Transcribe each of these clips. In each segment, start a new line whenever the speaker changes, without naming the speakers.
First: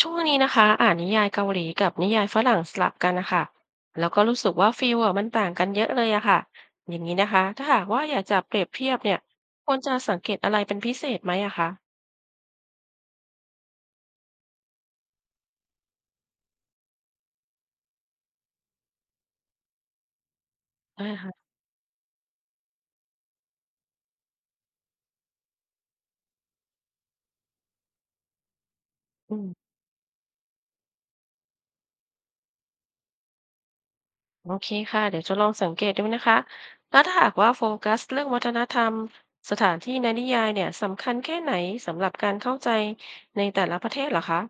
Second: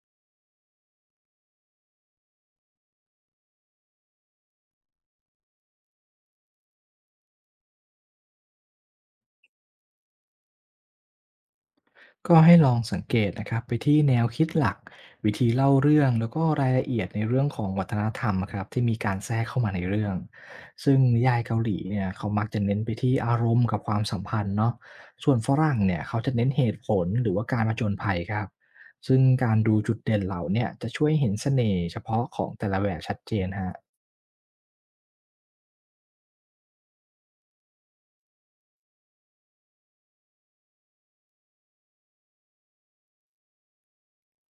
ช่วงนี้นะคะอ่านนิยายเกาหลีกับนิยายฝรั่งสลับกันนะคะแล้วก็รู้สึกว่าฟีลอะมันต่างกันเยอะเลยอะค่ะอย่างนี้นะคะถ้าหากว่าอยากจะเปรียบเทียบเนี่ยควรจะสังเกตอะไรเป็นพิเศษไหมอะคะ
ก็ให้ลองสังเกตนะครับไปที่แนวคิดหลักวิธีเล่าเรื่องแล้วก็รายละเอียดในเรื่องของวัฒนธรรมครับที่มีการแทรกเข้ามาในเรื่องซึ่ง
อ่
นิยาย
ค่ะ
เกาหลีเนี่ยเขามักจะเน้นไปที่อารมณ์กับความสัมพันธ์เนาะส่วนฝรั่งเนี่ยเขาจะเน้นเหตุผลหรือว่าการผจญภัยครับซึ่ง
อื
การ
ม
ดูจุดเด่นเหล่าเนี่ยจะช่วยเห็นเสน่ห์เฉพาะของแต่ละแบบชัดเจนฮะ
โอเคค่ะเดี๋ยวจะลองสังเกตดูนะคะแล้วถ้าหากว่าโฟกัสเรื่องวัฒนธรรมสถานที่ในนิยายเนี่ยสำคัญแค่ไหนสำหรับการเข้าใจในแต่ละประเทศเหรอคะ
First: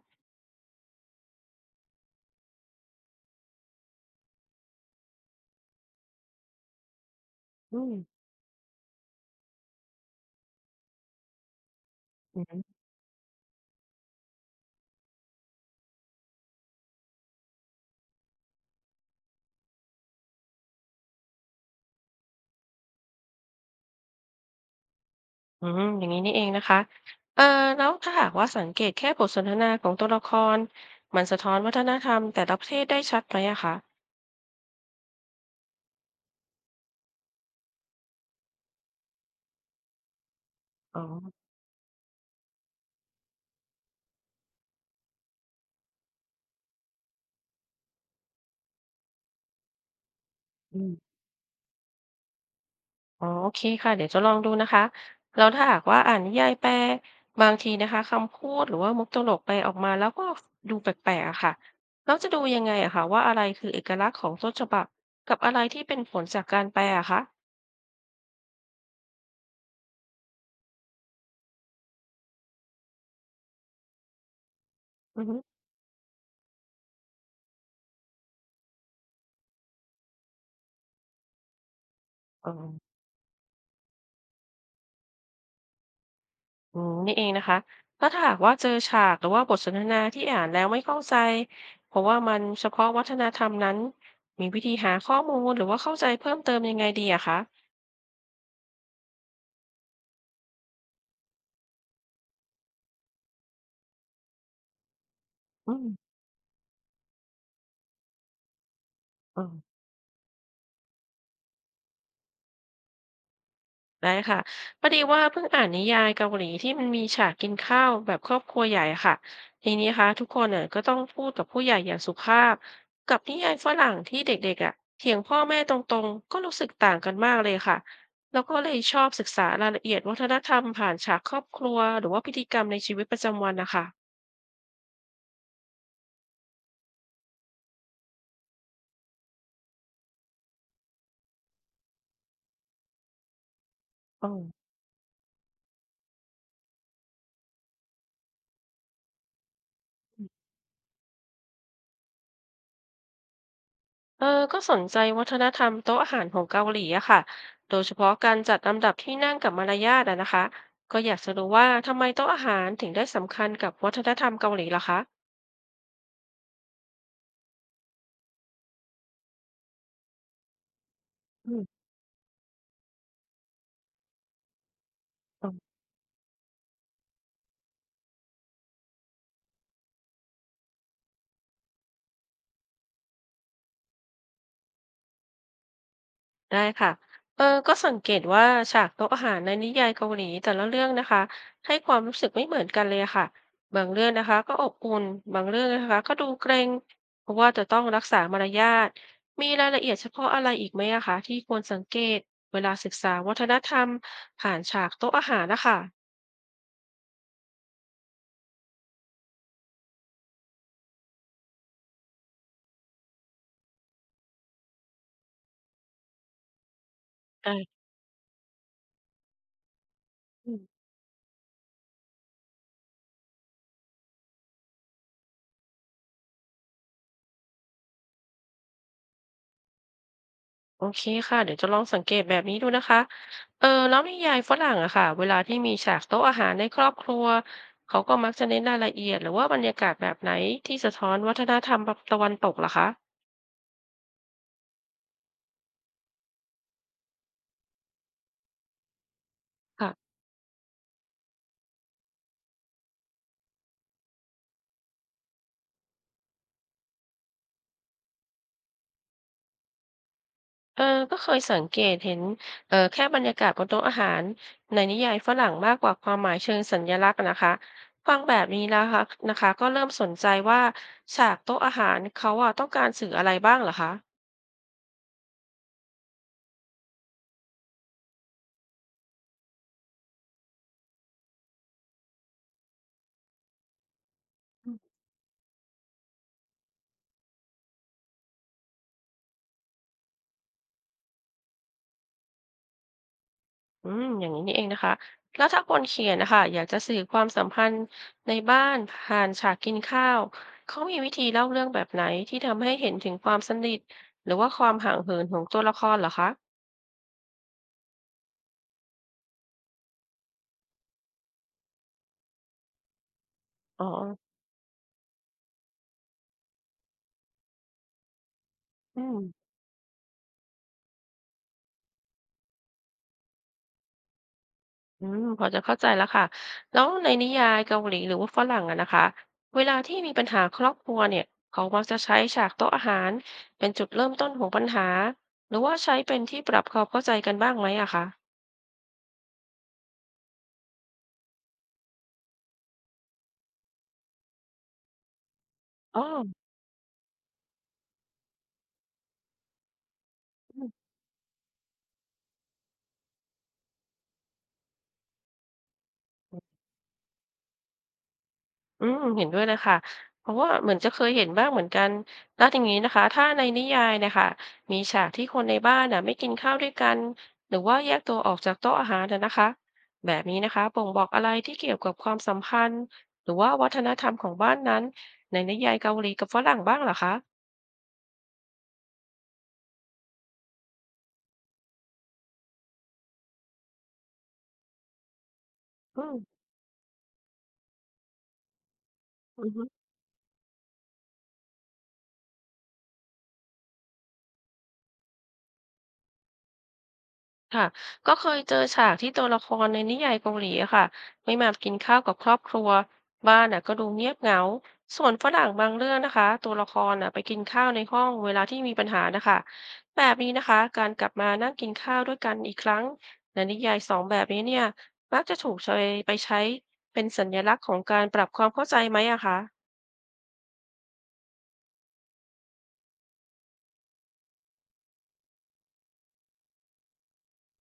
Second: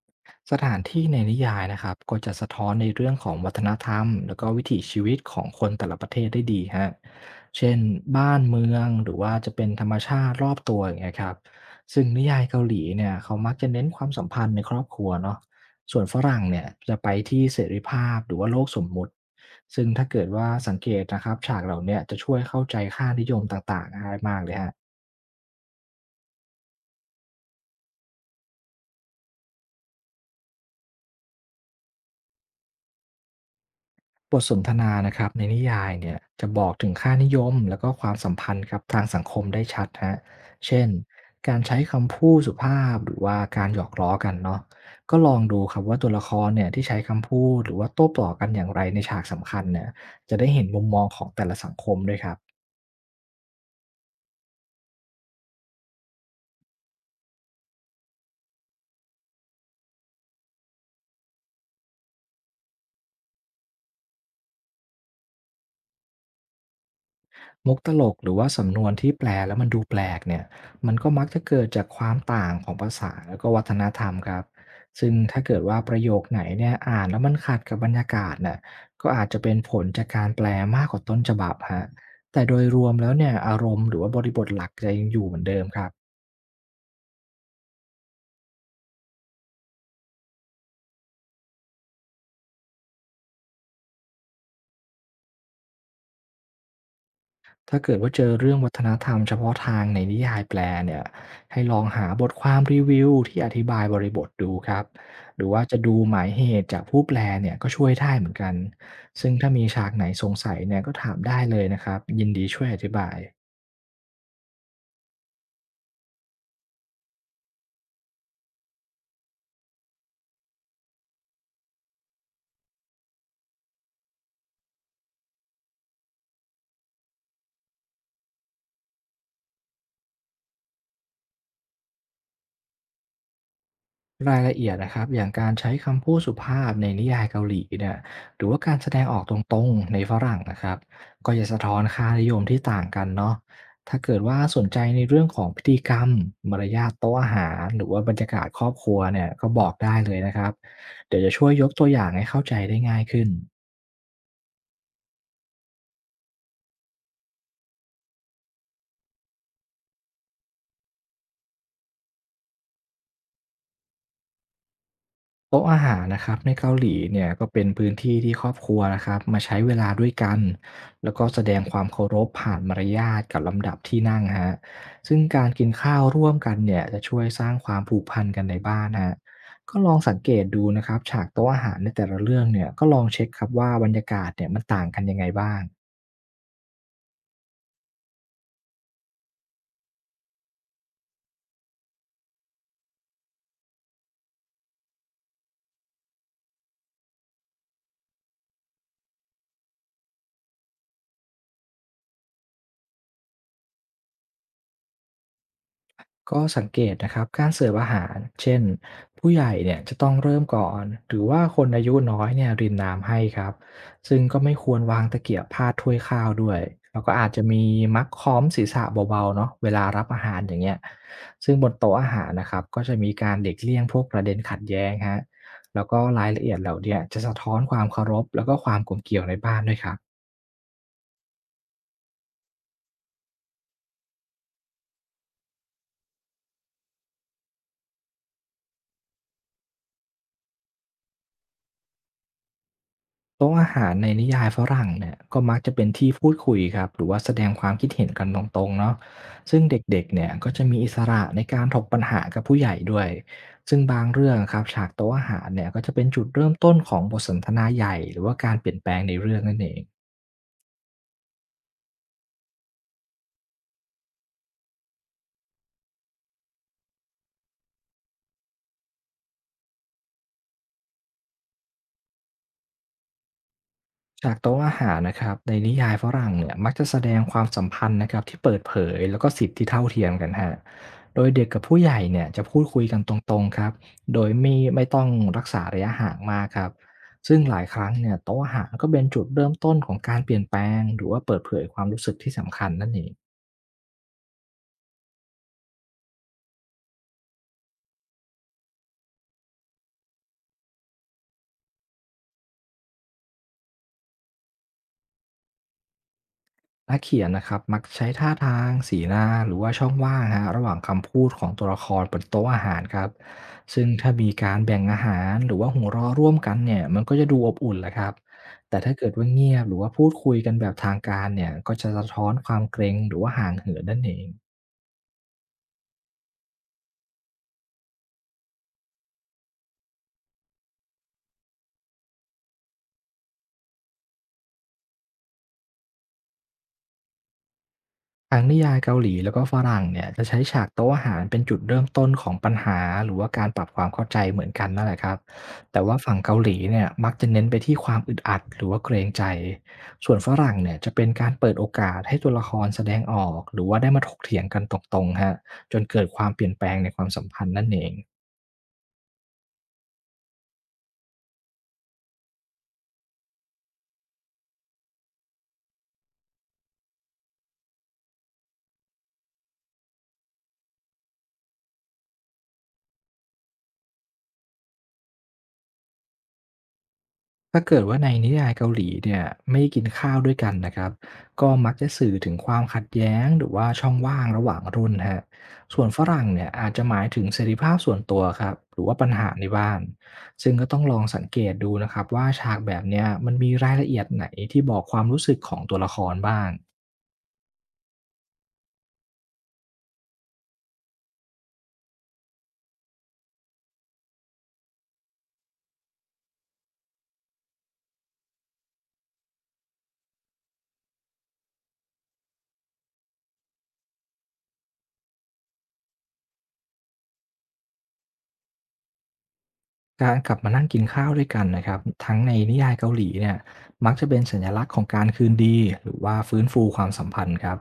สถานที่ในนิยายนะครับก็จะสะท้อนในเรื่องของวัฒนธรรมแล้วก็วิถีชีวิตของคนแต่ละประเทศได้ดีฮะเช่น
อืม
บ้านเมืองหรือว่าจะเป็นธรรมชาติรอบตัวอย่างเงี้ยครับซึ่งนิยายเกาหลีเนี่ยเขามักจะเน้นความสัมพันธ์ในครอบครัวเนาะส่วนฝรั่งเนี่ยจะไปที่เสรีภาพหรือว่าโลกสมมุติซึ่งถ้าเกิดว่าสังเกตนะครับฉากเหล่าเนี้จะช่วยเข้าใจค่านิยมต่างๆได้มากเลยฮะ
อืมอย่างนี้นี่เองนะคะเอ่อแล้วถ้าหากว่าสังเกตแค่บทสนทนาของตัวละครมันสะท้อนวัฒนธรรมแต่ละประเทศได้ชัดไหมอะคะ
บทสนทนานะครับในนิยายเนี่ยจะบอกถึงค่านิยมแล้วก็ความสัมพันธ์ครับทางสังคมได้ชัดฮะเช่น
อ๋อ
การใช้คำพูดสุภาพหรือว่าการหยอกล้อกันเนาะก็ลองดูครับว่าตัวละครเนี่ยที่ใช้คำพูดหรือว่าโต้ตอบกันอย่างไรในฉากสำคัญเนี่ยจะได้เห็นมุ
อื
ม
ม
มองของแต่ละสังคมด้วยครับ
อ๋อโอเคค่ะเดี๋ยวจะลองดูนะคะแล้วถ้าหากว่าอ่านนิยายแปลบางทีนะคะคำพูดหรือว่ามุกตลกแปลออกมาแล้วก็ดูแปลกๆอะค่ะแล้วจะดูยังไงอะคะว่าอะไรคือเอกลักษณ์ของต้นฉบับกับอะไรที่เป็นผลจากการแปลอะคะ
มุกตลกหรือว่าสำนวนที่แปลแล้วมันดูแปลกเนี่ยมันก็มักจะเกิดจากความต่างของภาษาแล้วก็วัฒนธรรมครับซึ่ง
อือฮึ
ถ้าเกิดว่าประโยคไหนเนี่ยอ่านแล้วมันขัดกับบรรยากาศน่ะก็อาจจะเป็นผลจากการแปลมากกว่าต้นฉบับฮะแต่
อ๋อ
โดยรวมแล้วเนี่ยอารมณ์หรือว่าบริบทหลักจะยังอยู่เหมือนเดิมครับ
อืมนี่เองนะคะแล้วถ้าหากว่าเจอฉากหรือว่าบทสนทนาที่อ่านแล้วไม่เข้าใจเพราะว่ามันเฉพาะวัฒนธรรมนั้นมีวิธีหาข้อมูลหรือว่าเข้าใจเพิ่มเติมยังไงดีอะคะ
ถ้าเกิดว่าเจอเรื่องวัฒนธรรมเฉพาะทางในนิยายแปลเนี่ยให้ลองหาบทความรีวิวที่อธิบายบริบทดูครับหรือว่า
อื
จะดู
ม
หมายเหตุจากผู้แปลเนี่ยก็ช่วยได้เหมือนกัน ซึ่ง
อื
ถ้า
ม
มีฉากไหนสงสัยเนี่ยก็ถามได้เลยนะครับยินดีช่วยอธิบาย
ได้ค่ะพอดีว่าเพิ่งอ่านนิยายเกาหลีที่มันมีฉากกินข้าวแบบครอบครัวใหญ่อะค่ะทีนี้นะคะทุกคนน่ะก็ต้องพูดกับผู้ใหญ่อย่างสุภาพกับนิยายฝรั่งที่เด็กๆอ่ะเถียงพ่อแม่ตรงๆก็รู้สึกต่างกันมากเลยค่ะแล้วก็เลยชอบศึกษารายละเอียดวัฒนธรรมผ่านฉากครอบครัวหรือว่าพิธีกรรมในชีวิตประจำวันนะคะ
รายละเอียดนะครับอย่างการใช้คำพูดสุภาพในนิยายเกาหลีเนี่ยหรือว่าการแสดงออกตรงๆในฝรั่งนะครับก็จะสะท้อนค่านิยมที่ต่างกันเนาะถ้าเกิดว่าสน
อ
ใจในเรื่องของพิธีกรรมมารยาทโต๊ะอาหารหรือว่าบรรยากาศครอบครัวเนี่ยก็บอกได้เลย
อ
นะครับเดี๋ยวจะช่วยยกตัวอย่างให้เข้าใจได้ง่ายขึ้น
เออก็สนใจวัฒนธรรมโต๊ะอาหารของเกาหลีอะค่ะโดยเฉพาะการจัดลำดับที่นั่งกับมารยาทอะนะคะ ก็อยากจะรู้ว่าทำไมโต๊ะอาหารถึงได้สำคัญกับวัฒนธรรมเกาหลีล่ะคะ
โต๊ะอาหารนะครับในเกาหลีเนี่ยก็เป็นพื้นที่ที่ครอบครัวนะครับมาใช้เวลาด้วยกันแล้วก็แสด
อื
งค
ม
วามเคารพผ่านมารยาทกับลำดับที่นั่งฮะซึ่งการกินข้าวร่วมกันเนี่ยจะช่วยสร้างความผูกพันกันในบ้านฮะก็ลองสังเกตดูนะครับฉากโต๊ะอาหารในแต่ละเรื่องเนี่ยก็ลองเช็คครับว่าบรรยากาศเนี่ยมันต่างกันยังไงบ้าง
ได้ค่ะเออก็สังเกตว่าฉากโต๊ะอาหารในนิยายเกาหลีแต่ละเรื่องนะคะให้ความรู้สึกไม่เหมือนกันเลยอะค่ะบางเรื่องนะคะก็อบอุ่นบางเรื่องนะคะก็ดูเกรงเพราะว่าจะต้องรักษามารยาทมีรายละเอียดเฉพาะอะไรอีกไหมอะคะที่ควรสังเกตเวลาศึกษาวัฒนธรรมผ่านฉากโต๊ะอาหารนะคะ
ก็สังเกตนะครับการเสิร์ฟอาหารเช่นผู้ใหญ่เนี่ยจะต้องเริ่มก่อนหรือว่าคนอายุน้อยเนี่ยรินน้ำให้ครับซึ่งก็ไม่ควรวางตะเกียบพาดถ้วยข้าวด้วยแล้วก็อาจจะมี
อ่
มักค้อมศีรษะเบาๆเนาะเวลารับอาหารอ
า
ย่างเงี้ยซึ่งบนโต๊ะอาหารนะครับก็จะมีการเด็กเลี่ยงพวกประเด็นขัดแย้งฮะแล้วก็รายละเอียดเหล่าเนี้ยจะสะท้อนความเคารพแล้วก็ความกลมเกลี่ยวในบ้านด้วยครับ
โอเคค่ะเดี๋ยวจะลองสังเกตแบบนี้ดูนะคะเออแล้วนิยายฝรั่งอะค่ะเวลาที่มีฉากโต๊ะอาหารในครอบครัวเขาก็มักจะเน้นรายละเอียดหรือว่าบรรยากาศแบบไหนที่สะท้อนวัฒนธรรมตะวันตกล่ะคะ
โต๊ะอาหารในนิยายฝรั่งเนี่ยก็มักจะเป็นที่พูดคุยครับหรือว่าแสดงความคิดเห็นกันตรงๆเนาะซึ่งเ
ค่ะ
ด็กๆเนี่ยก็จะมีอิสระในการถกปัญหากับผู้ใหญ่ด้วยซึ่งบางเรื่องครับฉากโต๊ะอาหารเนี่ยก็จะเป็นจุดเริ่มต้นของบทสนทนาใหญ่หรือว่าการเปลี่ยนแปลงในเรื่องนั่นเอง
เออก็เคยสังเกตเห็นเออแค่บรรยากาศบนโต๊ะอาหารในนิยายฝรั่งมากกว่าความหมายเชิงสัญลักษณ์อะนะคะฟังแบบนี้แล้วค่ะนะคะก็เริ่มสนใจว่าฉากโต๊ะอาหารเขาอะต้องการสื่ออะไรบ้างเหรอคะ
จากโต๊ะอาหารนะครับในนิยายฝรั่งเนี่ยมักจะแสดงความสัมพันธ์นะครับที่เปิดเผยแล้วก็สิทธิ์ที่เท่าเทียมกันฮะโดยเด็กกับผู้ใหญ่เนี่ยจะพูดคุยกันตรงๆครับโดยไม่ต้องรักษาระยะห่างมากครับซึ่งหลายครั้งเนี่ยโต๊ะอาหารก็เป็นจุดเริ่มต้นของการเปลี่ยนแปลงหรือว่าเปิดเผยความรู้สึกที่สำคัญนั่นเอง
อืมอย่างนี้นี่เองนะคะแล้วถ้าคนเขียนนะคะอยากจะสื่อความสัมพันธ์ในบ้านผ่านฉากกินข้าวเขามีวิธีเล่าเรื่องแบบไหนที่ทำให้เห็นถึงความสนิทหรือว่าความห่างเหินของตัวละครเหรอคะ
นักเขียนนะครับมักใช้ท่าทางสีหน้าหรือว่าช่องว่างฮะระหว่างคำพูดของตัวละครบนโต๊ะอาหารครับซึ่
อ๋อ
งถ้ามีการแบ่งอาหารหรือว่าหัวเราะร่วมกันเนี่ยมันก็จะดูอบอุ่นแหละครับแต่ถ้า
อื
เกิด
ม
ว่าเงียบหรือว่าพูดคุยกันแบบทางการเนี่ยก็จะสะท้อนความเกรงหรือว่าห่างเหินนั่นเอง
อืมพอจะเข้าใจแล้วค่ะแล้วในนิยายเกาหลีหรือว่าฝรั่งอะนะคะเวลาที่มีปัญหาครอบครัวเนี่ยเขามักจะใช้ฉากโต๊ะอาหารเป็นจุดเริ่มต้นของปัญหาหรือว่าใช้เป็นที่ปรับความเข้าใจกันบ้างไหมอะคะ
ทั้งนิยายเกาหลีแล้วก็ฝรั่งเนี่ยจะใช้ฉากโต๊ะอาหารเป็นจุดเริ่มต้นของปัญหาหรือว่าการปรับความเข้าใจเหมือนกันนั่นแหละครับแต่ว่า
อ๋อ
ฝั่งเกาหลีเนี่ยมักจะเน้นไปที่ความอึดอัดหรือว่าเกรงใจส่วนฝรั่งเนี่ยจะเป็นการเปิดโอกาสให้ตัวละครแสดงออกหรือว่าได้มาถกเถียงกันตรงๆฮะจนเกิดความเปลี่ยนแปลงในความสัมพันธ์นั่นเอง
อืมเห็นด้วยเลยค่ะเพราะว่าเหมือนจะเคยเห็นบ้างเหมือนกันแล้วอย่างนี้นะคะถ้าในนิยายเนะคะมีฉากที่คนในบ้านน่ะไม่กินข้าวด้วยกันหรือว่าแยกตัวออกจากโต๊ะอาหารนะนะคะแบบนี้นะคะบ่งบอกอะไรที่เกี่ยวกับความสัมพันธ์หรือว่าวัฒนธรรมของบ้านนั้นในนิยายเกาหลีกับฝรั่งบ้างเหรอคะ
ถ้าเกิดว่าในนิยายเกาหลีเนี่ยไม่กินข้าวด้วยกันนะครับก็มักจะสื่อถึงความขัดแย้งหรือว่าช่องว่างระหว่างรุ่นฮะส่วนฝ
อืม
รั่งเนี่ยอาจจะหมายถึงเสรีภาพส่วนตัวครับหรือว่าปัญหา
อื
ใน
อ
บ้านซึ่งก็ต้องลองสังเกตดูนะครับว่าฉากแบบเนี้ยมันมีรายละเอียดไหนที่บอกความรู้สึกของตัวละครบ้าง
ค่ะก็เคยเจอฉากที่ตัวละครในนิยายเกาหลีอะค่ะไม่มากินข้าวกับครอบครัวบ้านน่ะก็ดูเงียบเหงาส่วนฝรั่งบางเรื่องนะคะตัวละครน่ะไปกินข้าวในห้องเวลาที่มีปัญหานะคะแบบนี้นะคะการกลับมานั่งกินข้าวด้วยกันอีกครั้งในนิยายสองแบบนี้เนี่ยมักจะถูกใช้ไปใช้เป็นสัญลักษณ์ของการปรับความเข้าใจไหมอะคะ
การกลับมานั่งกินข้าวด้วยกันนะครับทั้งในนิยายเกาหลีเนี่ยมักจะเป็นสัญลักษณ์ของการคืนดีหรือว่าฟื้นฟูความสัมพันธ์ครับ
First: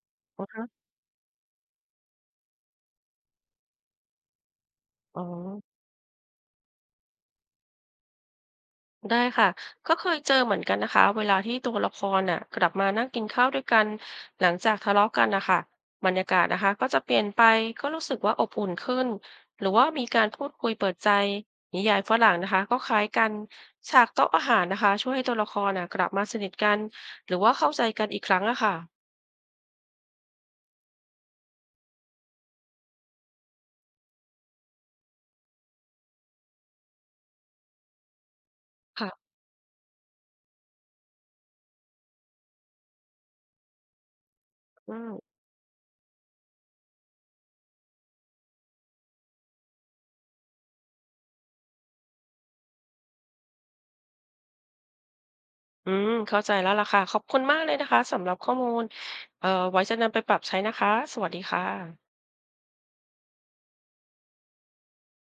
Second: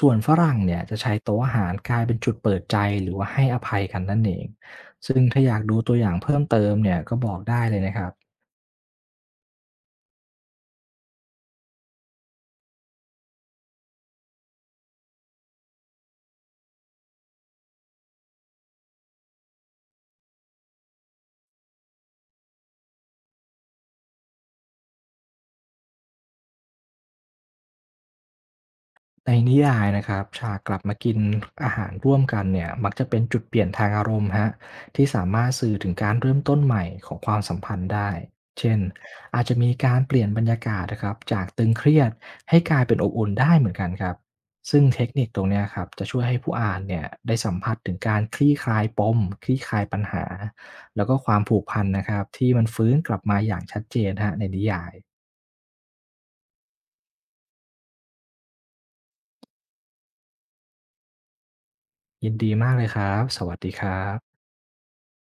ส่วนฝ
อือ
รั่ง
ฮะ
เนี่ยจะใช้โต๊ะอาหารกลายเป็นจุดเปิดใจหรือว่าให้อภัยกันนั่นเองซึ่
อ๋
ง
อ
ถ้าอยากดูตัวอย่างเพิ่มเติมเนี่ยก็บอกได้เลยนะครับ
ได้ค่ะก็เคยเจอเหมือนกันนะคะเวลาที่ตัวละครน่ะกลับมานั่งกินข้าวด้วยกันหลังจากทะเลาะกันนะคะบรรยากาศนะคะก็จะเปลี่ยนไปก็รู้สึกว่าอบอุ่นขึ้นหรือว่ามีการพูดคุยเปิดใจนิยายฝรั่งนะคะก็คล้ายกันฉากโต๊ะอาหารนะคะช่วยให้ตัวละครน่ะกลับมาสนิทกันหรือว่าเข้าใจกันอีกครั้งอะค่ะ
ในนิยายนะครับฉากกลับมากินอาหารร่วมกันเนี่ยมักจะเป็นจุดเปลี่ยนทางอารมณ์ฮะที่สามารถสื่อถึงการเริ่มต้นใหม่ของความสัมพันธ์ได้เช่น
ค่ะ
อาจจะมีการเปลี่ยนบรรยากาศนะครับจากตึงเครียดให้กลายเป็นอบอุ่นได้เหมือนกันครับซึ่ง
อื
เทค
ม
นิคตรงเนี้ยครับจะช่วยให้ผู้อ่านเนี่ยได้สัมผัสถึงการคลี่คลายปมคลี่คลายปัญหาแล้วก็ความผูกพันนะครับที่มันฟื้นกลับมาอย่างชัดเจนฮะในนิยาย
อืมเข้าใจแล้วล่ะค่ะขอบคุณมากเลยนะคะสำหรับข้อมูลไว้จะนำไปปรับใช้นะคะสวัสดีค่ะ
ยินดีมากเลยครับสวัสดีครับ